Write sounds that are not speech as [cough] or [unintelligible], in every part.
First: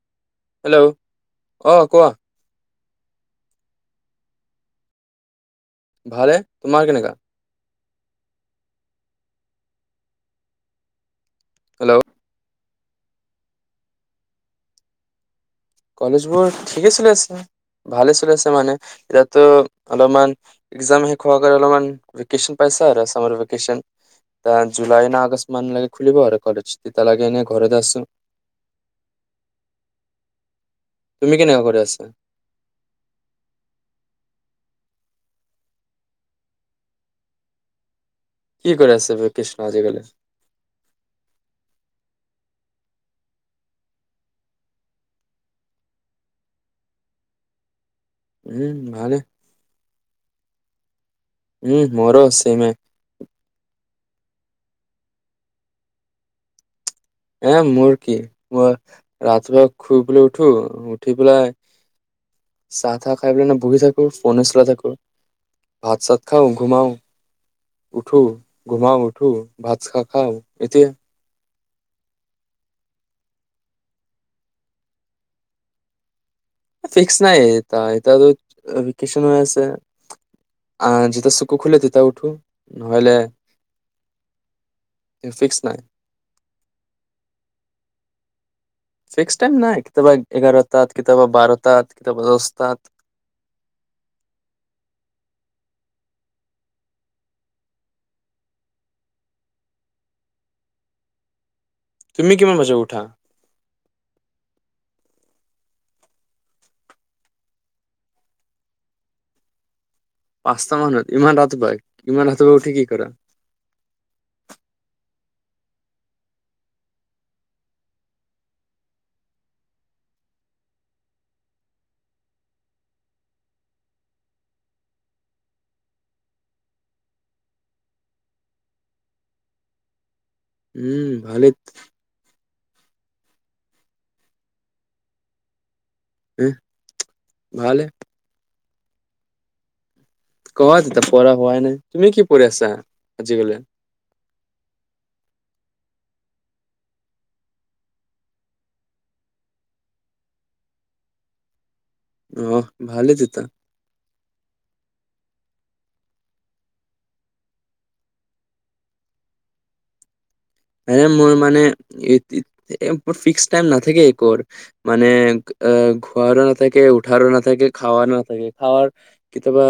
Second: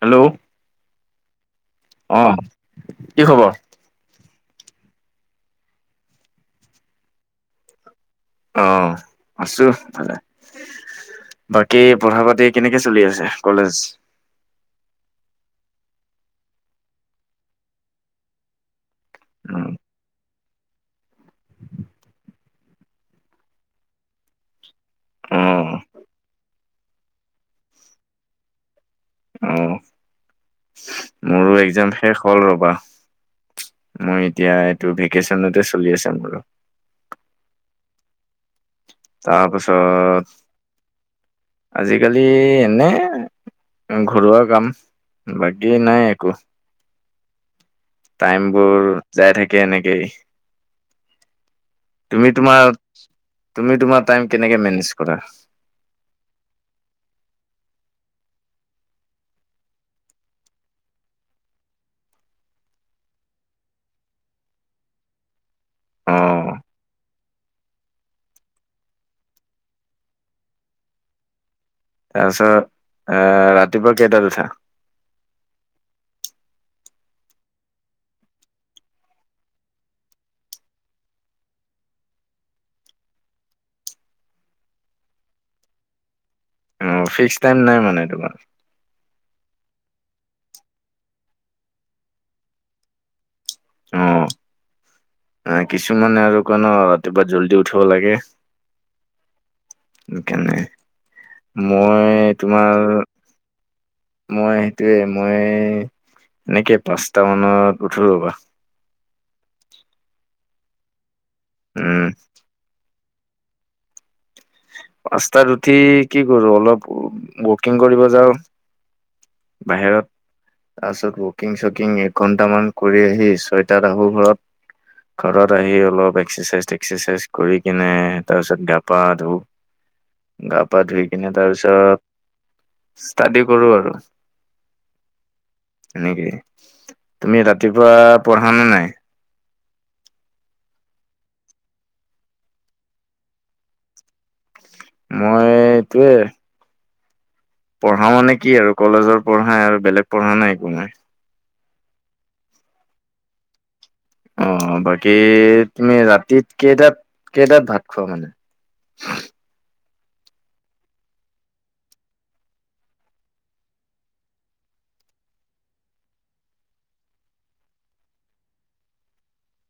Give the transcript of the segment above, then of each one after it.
Hello. Hello অ কোৱা। কি খবৰ? ভালে তোমাৰ কেনেকুৱা? অঁ আছো ভালে। বাকী হেল্ল' পঢ়া পাতি কেনেকে চলি আছে কলেজ? কলেজ বোৰ ঠিকে চলি আছে, ভালে চলি আছে মানে। এয়াতো অ অলপমান এক্সা শেষ হোৱা কাৰনে অলপমান ভেকেচন পাইছা আৰু চামাৰ ভিকেচন। ডেন জুলাই ন অ আগষ্ট মান লাগে খুলিব আৰু কলেজ। তেতি লাগে এনে ঘৰত আছো। আহ। তুমি মোৰো কেনেকা কৰি এক্জাম আছা শেষ হ'ল ৰবা মই এতিয়া তোৰ ভেকেশচনতে চলি আছে বাৰু। কি কৰে আছে ভেকেচনত আজিকালি? আজিকালি এনে ঘৰুৱা কাম বাকী নাই একো। টাইম উম বোৰ ভালে যাই থাকে এনেকেই। উম মোৰো তুমি চেমে তোমাৰ তুমি তোমাৰ টাইম কেনেকে মেনেজ কৰা। এ মোৰ কি মই ৰাতিপুৱা শুই পেলাই উঠো উঠি পেলাই চাহ টাহ খাই পেলাই নে বহি থাকো ফোনে চলাই থাকো। ভাত অ চাত খাওঁ ঘুমও। উঠো ঘুমাও উঠো ভাত খা খাও এতিয়া তাৰপিছত এ ৰাতিপুৱা কেইটা উঠা? ফিক্স নাই এ এতিয়া টো ভেকেছন হৈ আছে যেতিয়া চুকু খোলে তেতিয়া উঠো নহলে ফিক্স নাই। অ ফিক্স টাইম নাই মানে তোমাৰ। ফিক্স টাইম নাই কেতিয়াবা এঘাৰটাত কেতিয়াবা বাৰটাত কেতিয়াবা দহটাত। অ কিছুমানে আৰু ক ন ৰাতিপুৱা জল্দি উঠিব লাগে। কেনে মই তুমি কিমান বজাত তোমাৰ উঠা? মই সয়ে মই এনেকে পাঁচটা মানত উঠলো ৰবা। পাঁচটা মানত। ইমান ৰাতিপুৱাই উম ইমান ৰাতপুৱাই উঠি কি কৰা? পাঁচত উঠি কি কৰো অলপ ৱকিং কৰিব যাও। বাহিৰত তাৰপিছত ৱকিং চকিং এক ঘন্টামান কৰি আহি ছয়টাত আহোঁ ঘৰত। ঘৰত আহি অলপ এক্সাৰচাইজ টেক্সাৰচাইজ কৰি কিনে তাৰপিছত গা পা ধু। গা পা ধুই উম, কিনে ভালে তাৰ পিছত ষ্টাডি কৰো আৰু সেনেকে এহ তুমি ভালে, ৰাতিপুৱা পঢ়া নে নাই? কোৱা তেতিয়া পঢ়া হোৱাই নাই, তুমি কি পঢ়ি আছা আজিকালি? মই এইটোৱে পঢ়া মানে কি আৰু কলেজৰ পঢ়া আৰু বেলেগ পঢ়া নাই একো নাই। অহ ভালেই তেতিয়া অ' বাকী তুমি ৰাতিত কেইটাত, কেইটাত ভাত খোৱা মানে মোৰ মানে মোৰ ফিক্স টাইম নাথাকে একৰ মানে খোৱাৰো নাথাকে, উঠাৰো নাথাকে, খাৱাৰো নাথাকে, খাৱাৰ কেতিয়াবা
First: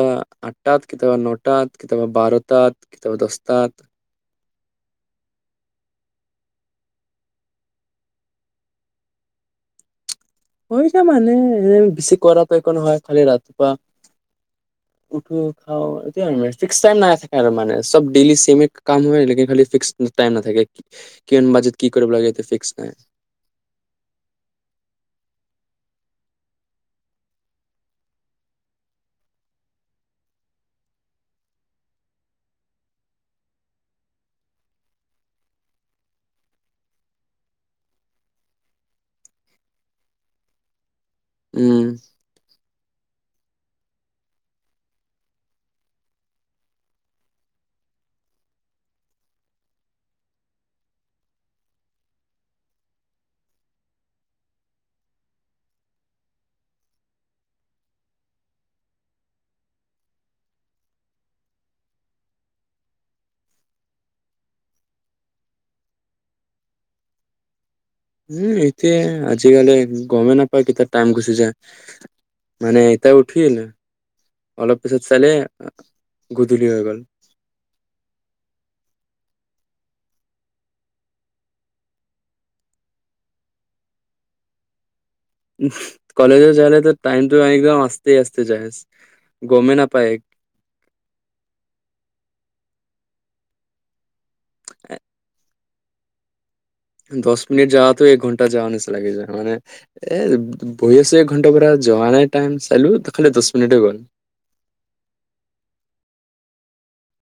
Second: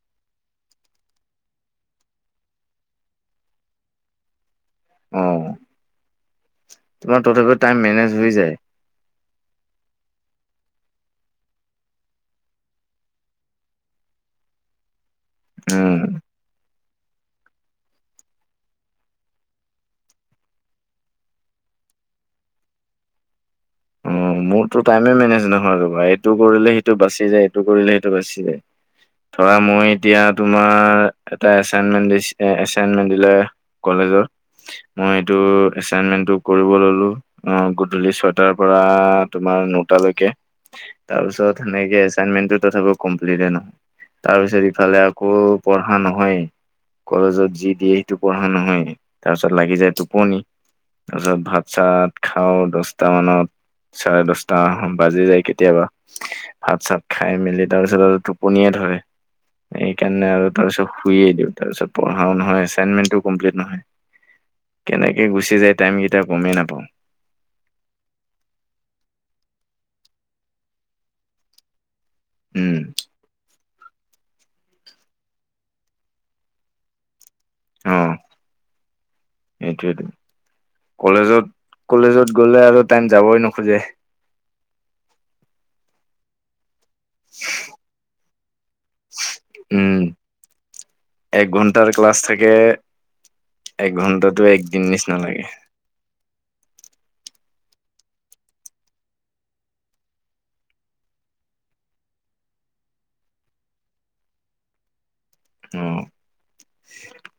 আঠটাত কেতিয়াবা ন'টাত, কেতিয়াবা বাৰটাত, কেতিয়াবা দহটাত। অহ। তোমাৰ তথাপিও টাইম মেনেজ হৈ যায়। হৈ যায় মানে এনে বেছি কৰাটো একো নহয়, খালি ৰাতিপুৱা উঠো খাও উম, এতিয়া [unintelligible] [unintelligible] নাই থাকে আৰু চব ডেইলি চেমিত কাম হয়, ফিক্স টাইম নাথাকে, কিমান বাজেত কি কৰিব লাগে ফিক্স নাই। অ' মোৰটো টাইমে মেনেজ নহয় ৰবা এইটো কৰিলে সেইটো বাচি যায়, ইটো কৰিলে সিটো বাচি যায়, ধৰা মই এতিয়া তোমাৰ এটা এচাইণ্টমেন দিলে, এচাইণ্টমেন দিছে কলেজত, মই সেটো এচাইণ্টমেনটো কৰিব ললো অ' গধূলি ছয় টাৰ পৰা পৰা তোমাৰ নটা লৈকে তাৰ পিছত উম সেনেকে এচাইনমেন্টটো তাৰপিছত আকৌ কমপ্লিট নহয় তাৰপিছত ইফালে আকৌ পঢ়া নহয়েই, কলেজত যি দিয়ে সেইটো পঢ়া নহয়, তাৰপিছত লাগি যায় টোপনি, তাৰপিছত ভাত-চাত খাও, দহটা মানত চাৰে দহটা বাজি যায় কেতিয়াবা ভাত চাত খাই মেলি তাৰপিছত আৰু টোপনিয়ে ধৰে সেইকাৰণে আৰু তাৰ পিছত শুইে দিও, তাৰ পিছত পঢ়াও নহয় এচাইন্টমেন্টো কমপ্লিট নহয়, কেনেকে গুচি যায় টাইম কেইটা গমেই নাপাও। উম, এতিয়া আজিকালি গমে নাপায় কেতিয়া টাইম গুচি যায়। উম মানে এতিয়া উঠিল। অলপ পিছত চালে গধূলি হৈ গ'ল। অ' সেইটোৱেইটো কলেজত, কলেজত গ'লে আৰু টাইম যাবই নোখোজে। উম' কলেজত যোৱা হ'লে তো টাইমটো একদম অতছে অতছে তে যাহেজ উম, এক ঘণ্টাৰ ক্লাছ থাকে। একঘণ্টা। টো এক দিন নিচিনা লাগে। দহ মিনিট যাৱাতো এক ঘণ্টা যাৱা নিচিনা লাগি যায়, মানে এ বহি আছো এক ঘন্টাৰ পৰা যোৱা নাই টাইম চালো, খালি দহ মিনিটেই গ'ল। অ'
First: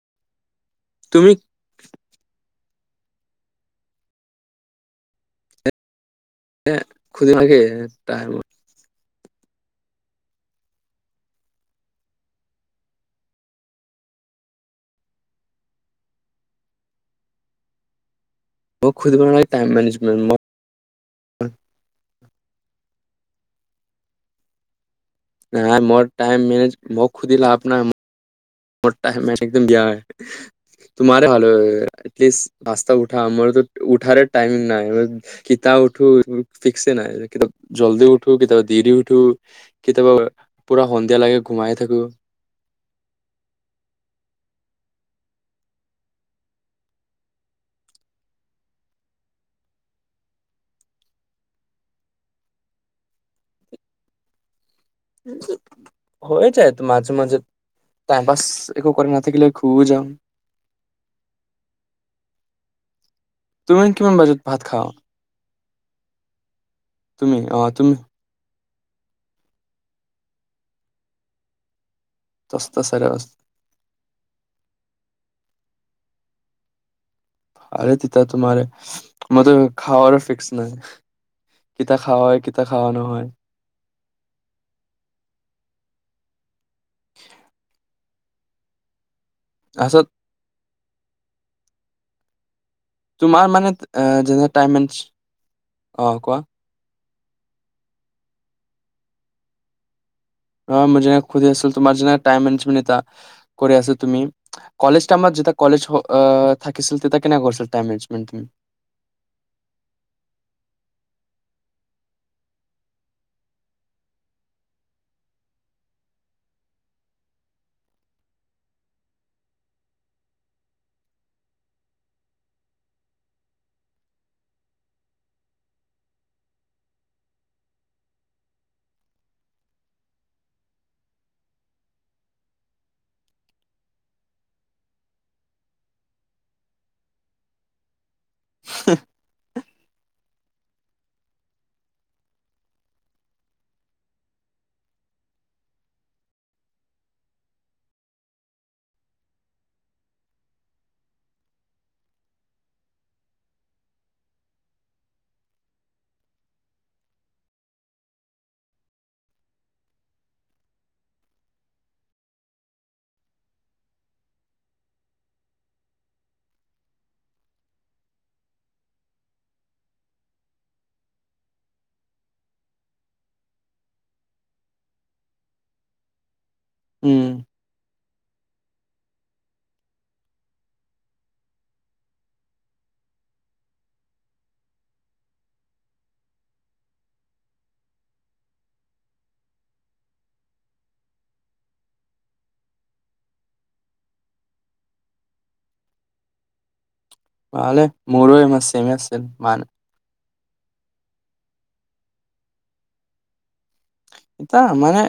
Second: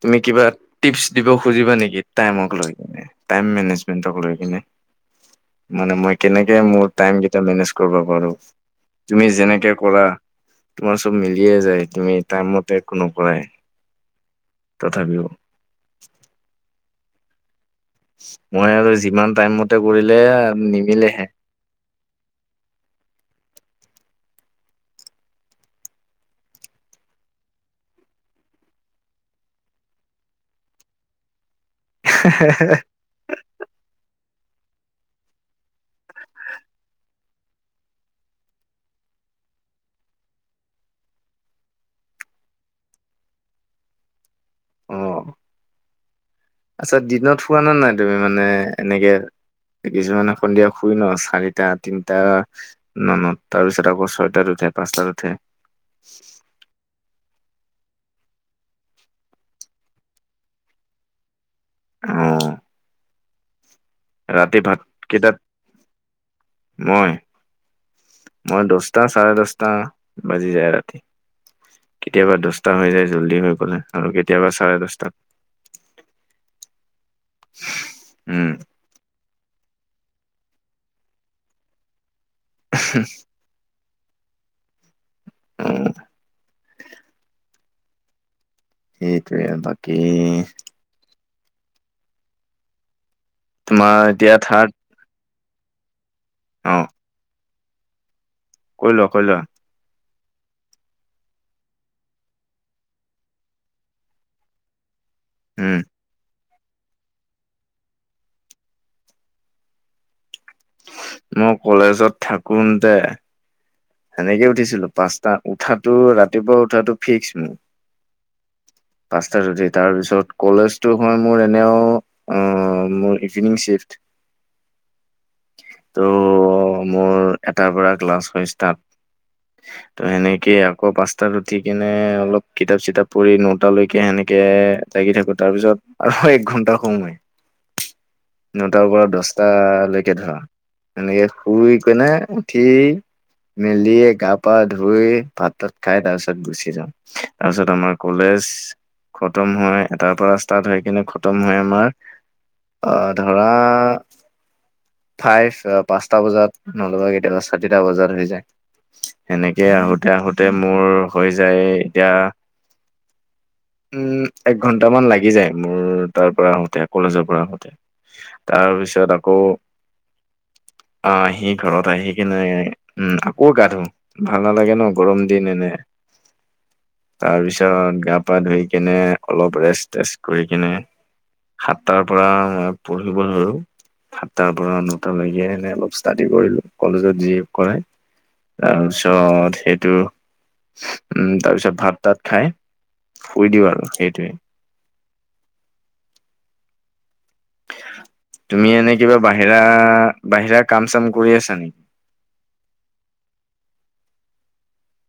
তুমি কিবা টিপছ দিব তুমি খুজিবা নেকি টাইমক লৈ টাইম মেনেজমেন্টক লৈ কিনে মানে মই কেনেকে মোৰ টাইম খুদিব কেইটা নালাগে মেনেজ কৰিব টাইম পাৰো। তুমি যেনেকে কৰা তোমাৰ চব মিলিয়ে যায় তুমি টাইমত। একো নকৰাই তথাপিও মই মোক আৰু খুদিব যিমান নালাগে টাইম মতে কৰিলে মেনেজমেণ্ট মই নিমিলেহে। নাই মোৰ টাইম মেনেজ মোক সুধি লাভ নাই মোৰ মোৰ টাইম মানে একদম বিয়া হয়, তুমহৰাৰে ভাল ইচ আস্তা উঠা আমাৰ হাতত উঠ উঠাৰে টাইম নাই কিতা উঠো ফিক্স নাইতি জল্দি উঠো কেতিয়াবা দেৰি উঠো কেতিয়াবা পুৰা সন্ধিয়া লাগে ঘুমাই থাকো অ', আচ্ছা দিনত শুৱা নে নাই তুমি মানে এনেকে কিছুমান এ সন্ধিয়া শুই ন চাৰিটা তিনটা মানত তাৰপিছত আকৌ ছয়টাত উঠে পাঁচটাত উঠে হয় যায় ট মাজে মাজে টাইম পাছ একো কৰে নাথাকিলে খুবেই যাম আহ তুমি কিমান বাজিন ভাত খাৱ কেইটাত মই তুমি অ তুমি মই দহটা চাৰে দহটা বাজি যায় ৰাতি কেতিয়াবা দশটা দছটা হৈ যায় চাৰে দছটা জল্দি হৈ পলে আৰু কেতিয়াবা চাৰে দশটাত আৰে তেতিয়া উম। তোমাৰে মত খাওৰ ও ফিক্স নাই [unintelligible] [unintelligible] উ'। [unintelligible] উম'। তে বাকী তাৰপিছত তোমাৰ মানে এতিয়া যেনে থাৰ্ড টাইমেচ অ কোৱা অ' কৈ লোৱা কৈ লোৱা। [unintelligible] [unintelligible] থাকিছিল তেতিয়া উম কেনেকৈ কৰিছিল টাইম মেজমেণ্ট তুমি? মই কলেজত থাকোন তে সেনেকে উঠিছিলো পাঁচ টা ত উঠো ৰাতিপুৱা উঠা ফিক্স মোৰ, পঁচাত উঠি তাৰ পিছত কলেজটো হয় মোৰ এনেও মোৰ ইভিনিংচিফ্ট ত মোৰ এটাৰ পৰা ক্লাছ হয় ষ্চাট। ত সেনেকে আকৌ পাঁচটাত উঠি কেনে অলপ কিতাপ চিতাপ পঢ নটালৈকে সেনেকে লাগি থাকো তাৰপিছত আৰু এক ঘন্টা [unintelligible] নটাৰ পৰা দছটা ভালকে ধৰা এনেকে শুই কেনে উঠি মেলিয়ে গা পা ধুই ভাত তাত খাই তাৰ পিছত গুচি যাওঁ তাৰপিছত আমাৰ কলেজ খতম হয় এটাৰ পৰা ষ্টাৰ্ট হৈ কিনে খতম হয় আমাৰ আহ ধৰা ফাইভ পাঁচটা বজাত নলবা কেতিয়াবা চাৰিটা বজাত হৈ যায়। সেনেকে আহোতে আহোতে মোৰ হৈ যায় এতিয়া উম, এক ঘন্টামান লাগি যায় মোৰ তাৰ পৰা আহোতে কলেজৰ পৰা আহোতে তাৰ পিছত আকৌ আহ আহি ঘৰত আহি কিনে উম, আকৌ গা ধো ভাল নালাগে ন গৰম দিন এনে উম তাৰপিছত গা- তপা ধুই কেনে অলপ ৰেষ্ট টেষ্ট কৰি কিনে সাতটাৰ পৰা ম পঢ়িব ধলো সাতটাৰ পৰা নটালৈকে এনে অলপ ষ্টাডি কৰিলো কলেজত যি কৰে তাৰপিছত সেইটো উম, তাৰপিছত ভাত তাত খাই শুই দিওঁ আৰু সেইটোৱে। ভলে মোৰো ইমান তুমি এনে চেমে কিবা আছে বাহিৰা মান বাহিৰা কাম চাম কৰি আছা নেকি? এতা মানে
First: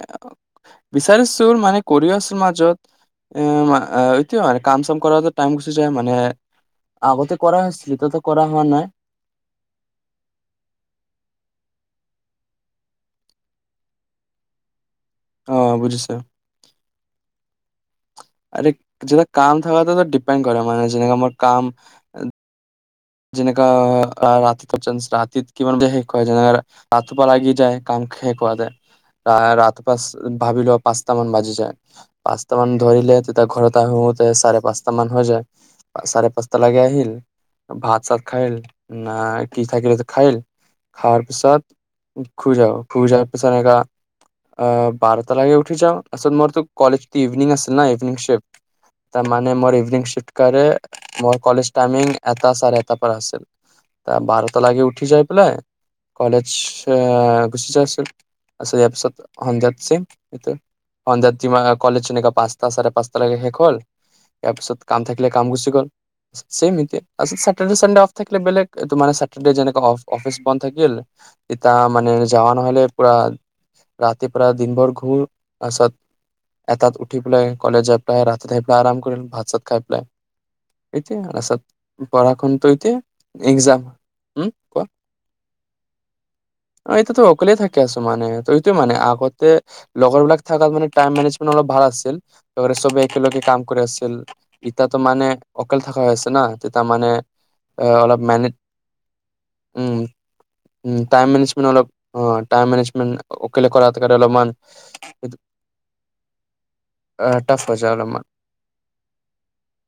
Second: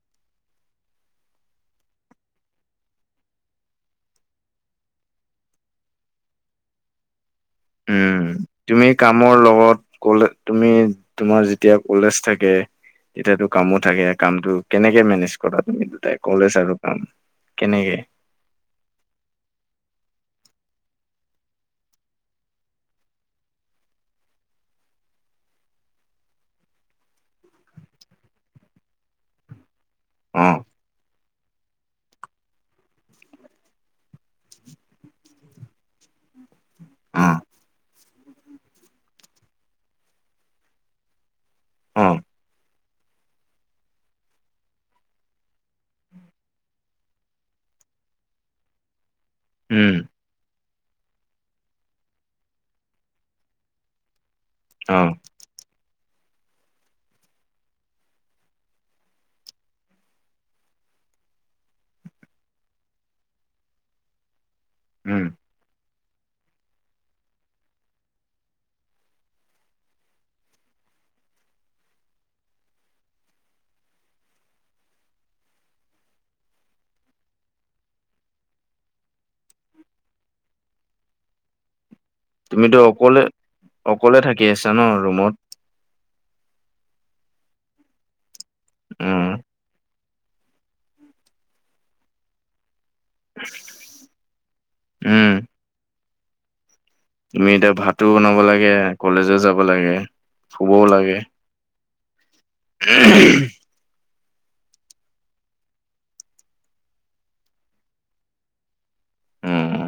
বিচাৰিছো মানে কৰি আছ মাজত এ এইটো মানে কাম চাম কৰা টাইম গুচি যায় মানে আগতে কৰা হৈছিল এতিয়াতো উম, কৰা হোৱা নাই তুমি কামৰ লগত কলে তুমি তোমাৰ যেতিয়া কলেজ থাকে এতিয়াতো কামো থাকে কামতটো কেনেকে মেনেজ অ কৰা তুমি বুজিছো দুটাই কলেজ আৰু কাম? কেনেকে? আৰু য কাম থাক ডিপেণ্ড কৰে মানে যেনেকে মাৰ কাম যেনেকা ৰাতিপান ৰাতিত কিমান শেষ হয় যেনে ৰাতিপুৱা লাগি যায় কাম শেষ খোৱা যায় [unintelligible] ভাবি অ', লোৱা পচঁটা মান বাজি পাচঁ মান ধৰিলে তেতিয়া ঘৰত আহোতে চাৰে পাঁচটা মান হৈ যায় চাৰে পাঁচ ত লাগে আহিল অ', হাত চ খল ন কি থাক খায়ল খাৰ পিছত অ', [unintelligible] খাই যাও খজা পিছ ন এ বাৰ তা লাগে উঠি যওঁ আচত মোৰ ত কলেজত ইভনং আছিল ন ইভনং শিফ্ট ত মানে মোৰ উম, ইভিনং চিফ্ট কৰে মোৰ কলেজ তাইমিইং এটা চাৰে এটা পৰা আছিল বাৰ ত লাগি উঠি অ', যাই পেলাই কলেজ আহ গুচি যোৱাছো আ ইয়াৰ পিছত সন্ধিয়াত চম এইটো সন্ধিয়াত যম কলেজ চনেকা পাঁচটা চাৰে পাঁচটা লকে শেষ হ'ল। ইাৰ পিছত কাম উম, থাকিলে কাম গুচি গল। চেম এতিয়া। চেটাৰডে চানডে অফ থাকিলে বেলেগ মানে চেটাৰডে যেনেকে অ অফিচ বন্ধ থাকিল তেতিয়া মানে যাৱা নহলে পুৰা ৰাতি পুৰা দিন ভৰ ঘূৰ তাৰপাছত এটাত উঠি পেলাই কলেজ যাই পেলাই ৰাতি আহি পেলাই আৰাম কৰিম ভাত চাত খাই পেলাই এইটোৱে তাৰপাছত তুমিতো অকলে, অকলে থাকি আছা উম ন ৰুমত। অ এটিয়াতো অকলে থাকি আছো মানে। ত' সেইটো মানে উম, আগতে লগৰ বিলাক থাকাত মানে টাইম মেনেজমেন্ট অলপ ভাল আছিল চবে একেলগে কাম কৰি আছিল ইতাতো মানে উম, অকেলে থকা হৈ আছিল। জানা তুমি এতিয়া ভাতো বনাব লাগে, কলেজো যাব লাগে উম শুবও উম লাগে। টাইম মেনেজমেন্ট অলপ অ টাইম মেনেজমেণ্ট অকলে কৰা অলপমান এইটো টাফ হৈ যায় অলপমান। উম,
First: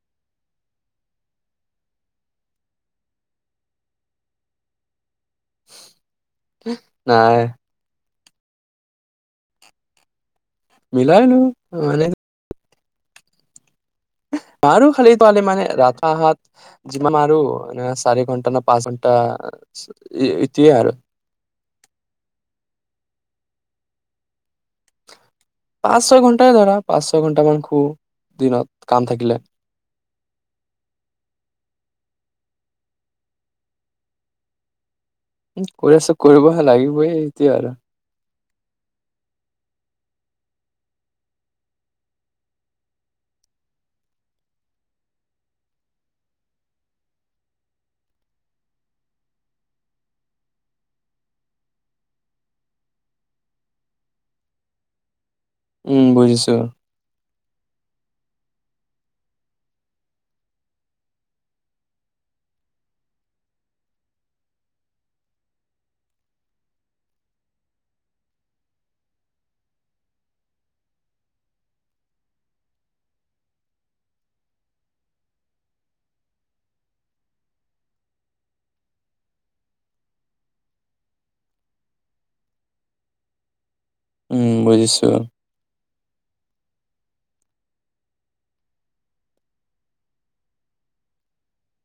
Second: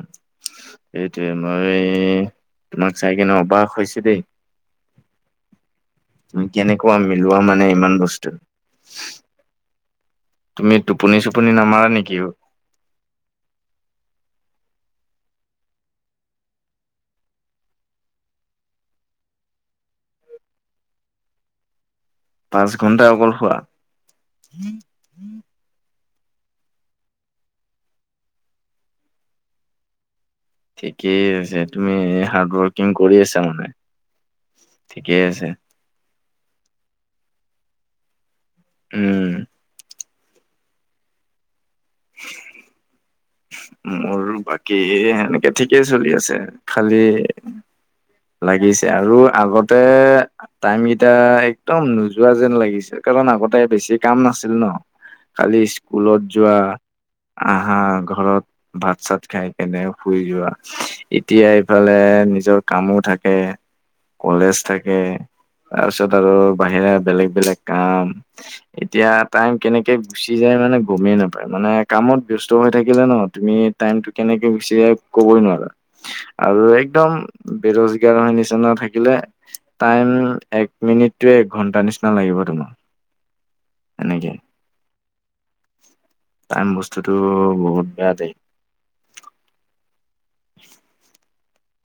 সেইটোৱে মই তোমাক চাই কিনে অবাস হৈছো দেই। তুমি কেনেকুৱা নাই মিলোৱা মানে ইমান বস্তু [unintelligible] তুমি মিলাই টোপনি লো চোপনি নামাৰা মানে নেকি? মাৰো খালি [unintelligible] মানে যিমান মাৰো চাৰি ঘন্টা, নে পাঁচ ঘন্টা ই-ইতিয়োৱে আৰু পাঁচ ঘন্টা অকল শুৱা। পাঁচ, ছয় ঘন্টাই ধৰা পাঁচ, ছয় ঘন্টামান শুৱ দিনত, কাম থাকিলে। ঠিকেই আছে তুমি হাৰ্ড ৱৰ্কিং কৰি আছা মানে? ঠিকেই আছে কৰি আছোঁ, কৰিবহে লাগি [unintelligible] উম। মোৰ বাকী সেনেকে ঠিকেই চলি আছে, খালি লাগিছে আৰু আগতে টাইম কেইটা একদম নোযোৱা যেন লাগিছে কাৰণ আগতে বেছি কাম নাছিল ন'। কালি উম ইস্কুলত যোৱা, বুজিছো আহা, ঘৰত ভাত, চাত খাই কেনে শুই যোৱা, এতিয়া এইফালে নিজৰ কামো থাকে, কলেজ থাকে, তাৰপিছত আৰু বাহিৰা বেলেগ, বেলেগ কাম এতিয়া টাইম কেনেকে গুচি যায় মানে গমেই নাপায় মানে কামত ব্যস্ত হৈ থাকিলে ন তুমি টাইমটো কেনেকে‌ গুচি যায় ক'বই নোৱাৰা, আৰু একদম বেৰজগাৰৰ নিচিনা থাকিলে টাইম এক মিনিটোয়ে এক ঘন্টা নিচিনা লাগিব‌ তোমাৰ। এনেকে উম, বুজিছোঁ। টাইম বস্তুটো বহুত বেয়া দেই।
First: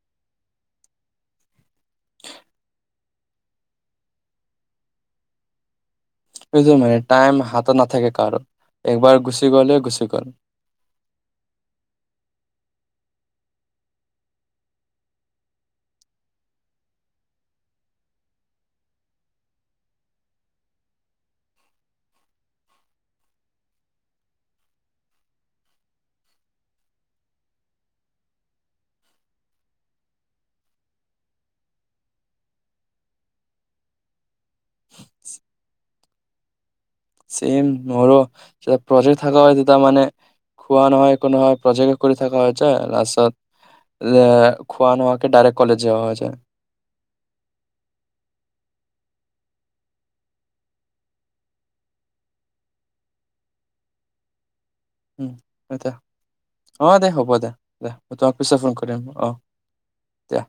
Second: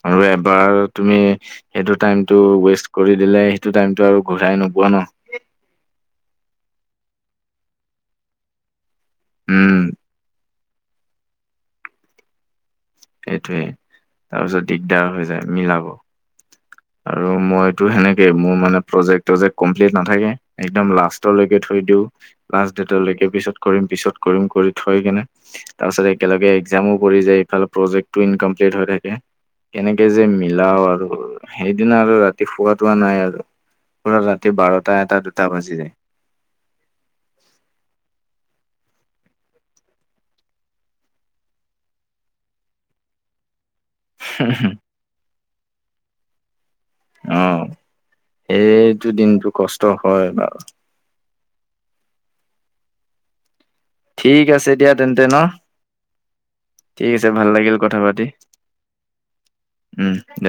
আৰু এবাৰ তুমি সেইটো টাইমটো ৱেষ্ট কৰি দিলে, সেইটো টাইমটো আৰু ঘূৰাই নোপোৱা ন? [unintelligible] মানে টাইম হাতত নাথাকে কাৰো। একবাৰ গুচি উম গ'লে, গুচি গ'ল। সেইটোৱে তাৰপিছত দিগদাৰ হৈ যায় মিলাব। আৰু মইতো সেনেকে মোৰ মানে প্ৰজেক্ট, টজেক্ট কমপ্লিট নাথাকে একদম লাষ্টলৈকে থৈ দিওঁ, লাষ্ট ডেটলৈকে পিছত কৰিম পিছত, কৰিম কৰি থৈ কেনে, তাৰ পিছত একেলগে একজামো পৰি যায় এইফালে প্ৰজেক্টটো ইনকমপ্লিট হৈ থাকে কেনেকে যে, মিলাও আৰু। সেইদিনা আৰু ৰাতি শুৱা, তোৱা নাই আৰু পুৰা ৰাতি বাৰ- টা, এটা, দুটা বাজি যায়। চেইম মোৰো যে, প্ৰজেক্ট থাকা হয়, তেতিয়া মানে খোৱা নহয়, একো নহয় প্ৰজেক্ট কৰি থকা হয় যে, লাষ্টত লে, খোৱা নোহোৱাকে ডাইৰেক্ট কলেজ যোৱা হৈ যায়। অ', সেইটো দিনটো কষ্ট হয়, বাৰু। ঠিক আছে দিয়া তেন্তে ন [unintelligible] অ', দে ঠিক আছে হ'ব ভাল দে, লাগিল দে, কথা মই পাতি তোমাক পিছেত ফোন কৰিম। অ', দিয়া।